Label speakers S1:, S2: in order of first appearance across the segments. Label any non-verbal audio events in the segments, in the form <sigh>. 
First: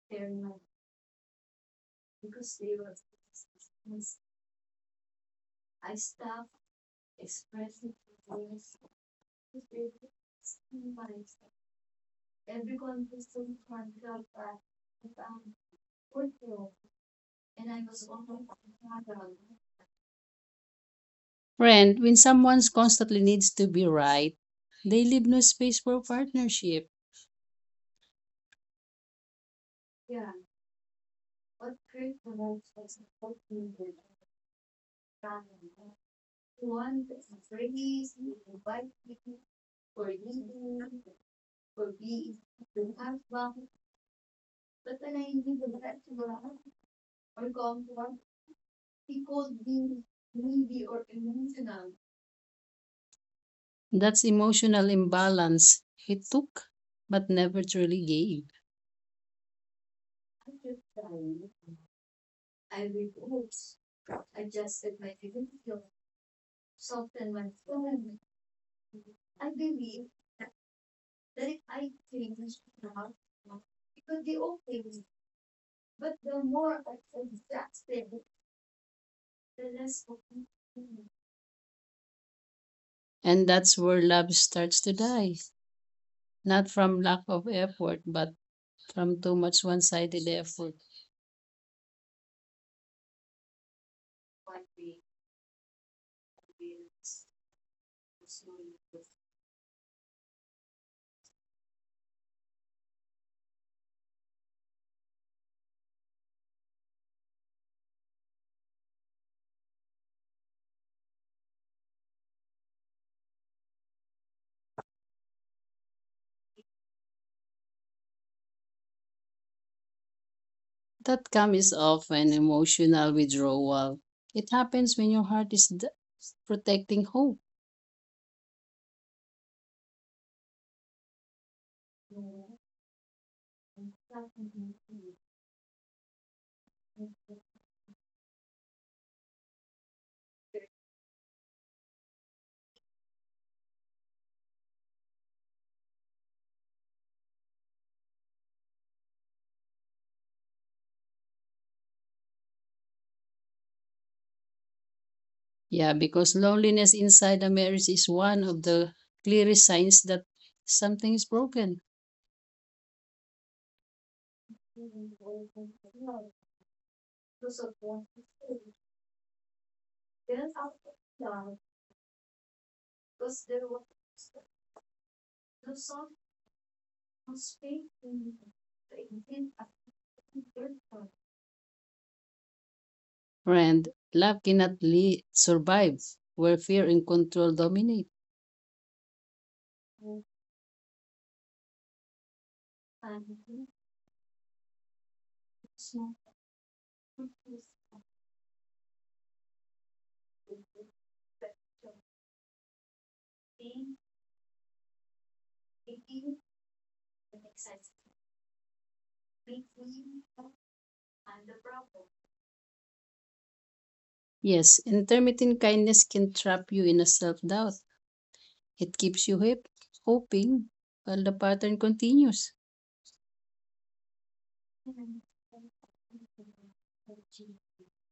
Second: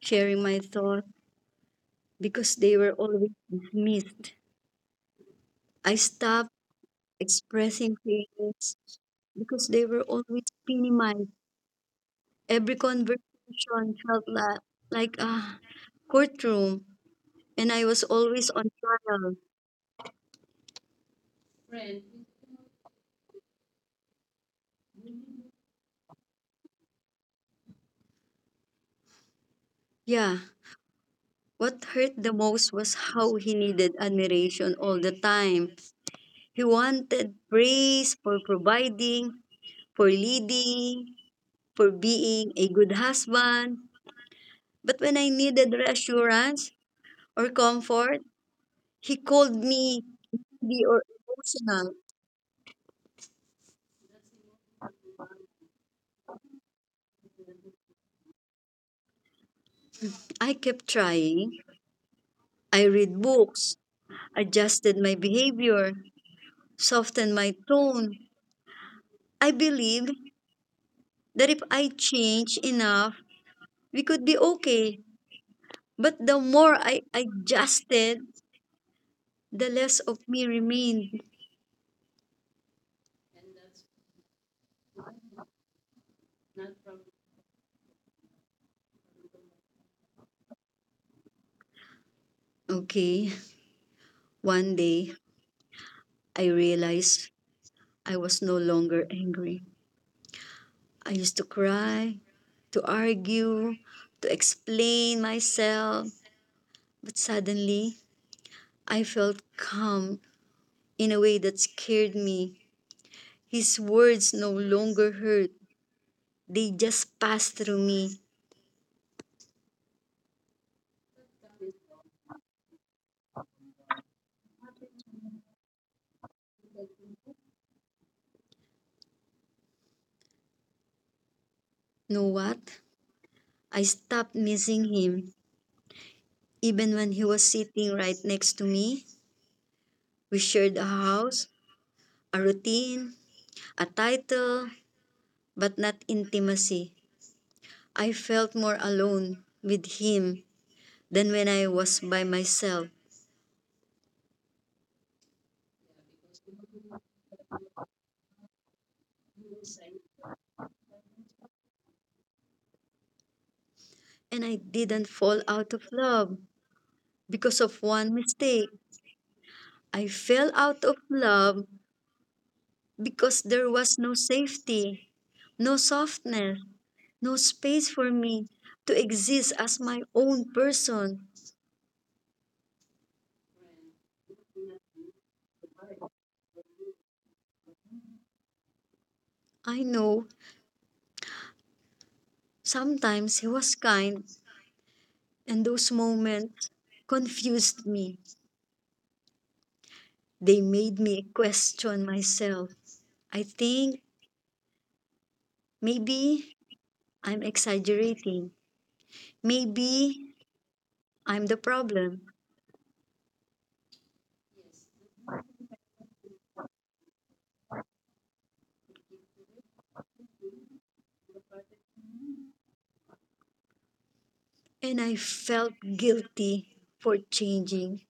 S1: sharing my thoughts because they were always dismissed. I stopped expressing feelings because they were always minimized. Every conversation felt like a courtroom, and I was always on trial.
S2: Friend, when someone constantly needs to be right, they leave no space for partnership.
S1: Yeah. What hurt the most was how he needed admiration all the time. He wanted praise for providing, for leading, for being a good husband. But when I needed reassurance or comfort, he called me needy or emotional.
S2: That's emotional imbalance. It took, but never truly gave.
S1: I kept trying. I read books, adjusted my behavior, softened my tone. I believed that if I change enough, we could be okay. But the more I adjusted, the less of me remained.
S2: And that's where love starts to die. Not from lack of effort, but from too much one sided effort.
S1: Okay, one day I realized I was no longer angry. I used to cry, to argue, to explain myself, but suddenly I felt calm in a way that scared me. His words no longer hurt, they just passed through me.
S2: That comes often emotional withdrawal. It happens when your protecting hope.
S1: Know what? I stopped missing him. Even when he was sitting right next to me, we shared a house, a routine, a title, but not intimacy. I felt more alone with him than when I was by myself.
S2: Yeah, because loneliness inside a marriage is one of the clearest signs that something is broken.
S1: And I didn't fall out of love because of one mistake. I fell out of love because there was no safety, no softness, no space for me to exist as my own person.
S2: Friend, love cannot survive where fear and control dominate.
S1: I know sometimes he was kind, and those moments confused me. They made me question myself. I think maybe I'm exaggerating. Maybe I'm the problem.
S2: Yes, intermittent kindness can trap you in a self doubt. It keeps you hip, hoping while the pattern continues.
S1: And I felt guilty for changing,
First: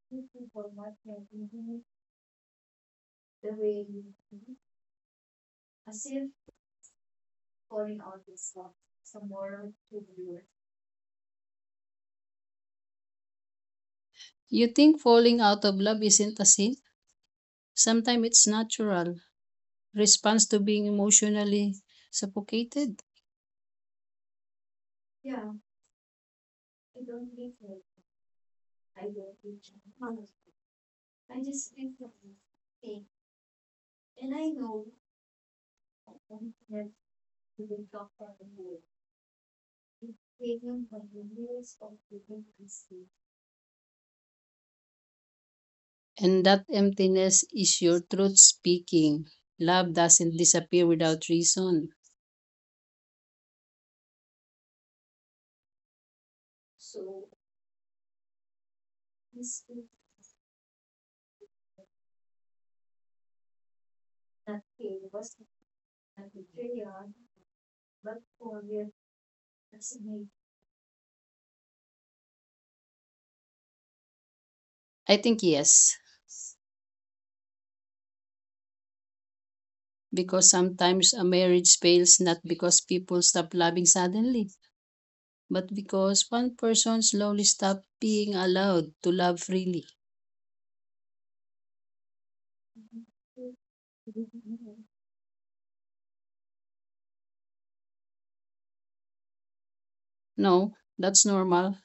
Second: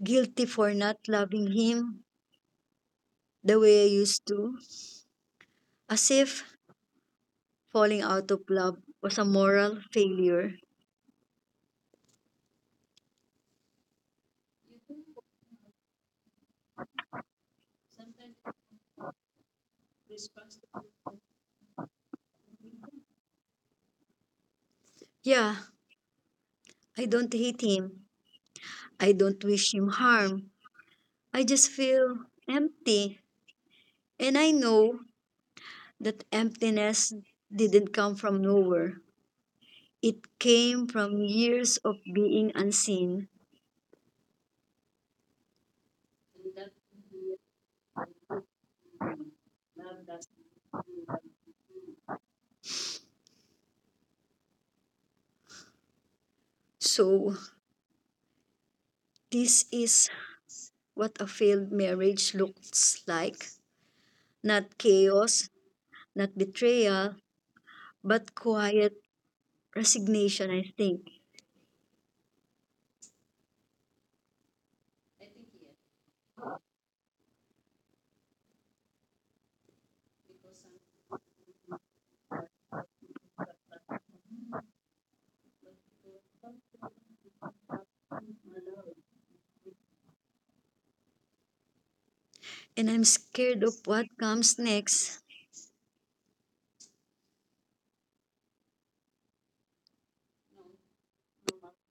S1: guilty for not loving him the way I used to, as if falling out of love was a moral failure.
S2: You think falling out of love isn't a sin. Sometimes it's natural response to being emotionally suffocated.
S1: Yeah, I don't hate him. I don't wish him harm. I just feel empty. And I know that emptiness didn't come from nowhere. It came from years of being unseen.
S2: And that emptiness is your truth speaking. Love doesn't disappear without reason.
S1: So, this is what a failed marriage looks like. Not chaos, not betrayal, but quiet resignation, I think.
S2: I think yes. Because sometimes a marriage fails not because people stop loving suddenly, but because one person slowly stops being allowed to love freely.
S1: And I'm scared of what comes next.
S2: No, that's normal.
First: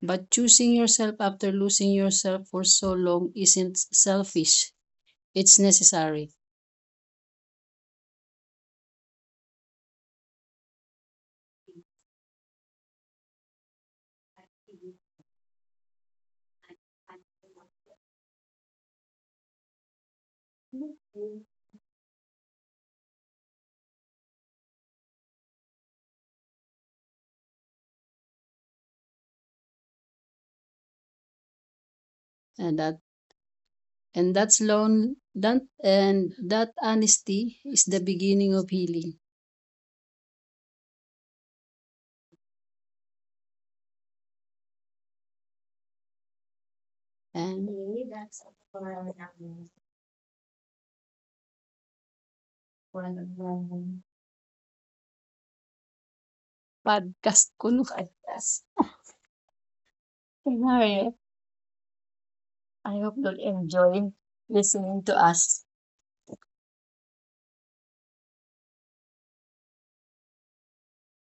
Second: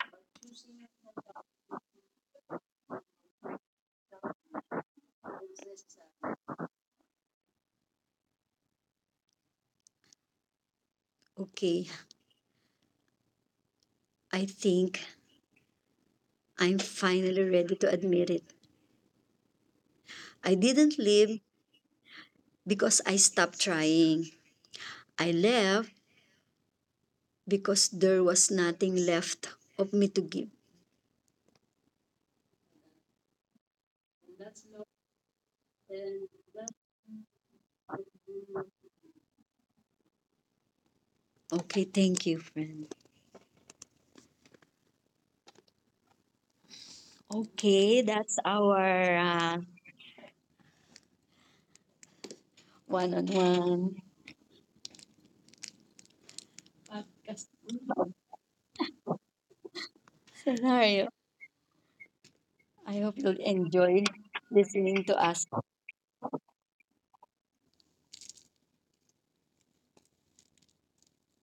S2: But choosing yourself after losing yourself for so long isn't selfish. It's necessary.
S1: Okay, I think I'm finally ready to admit it. I didn't leave because I stopped trying. I left because there was nothing left of me to give.
S2: And that and that's lone that and that honesty is the beginning of healing.
S1: Okay, thank you, friend.
S2: And
S1: Okay, that's our one-on-one
S2: podcast ko
S1: podcast.
S2: no.
S1: <laughs> Scenario. I hope you'll enjoy listening to us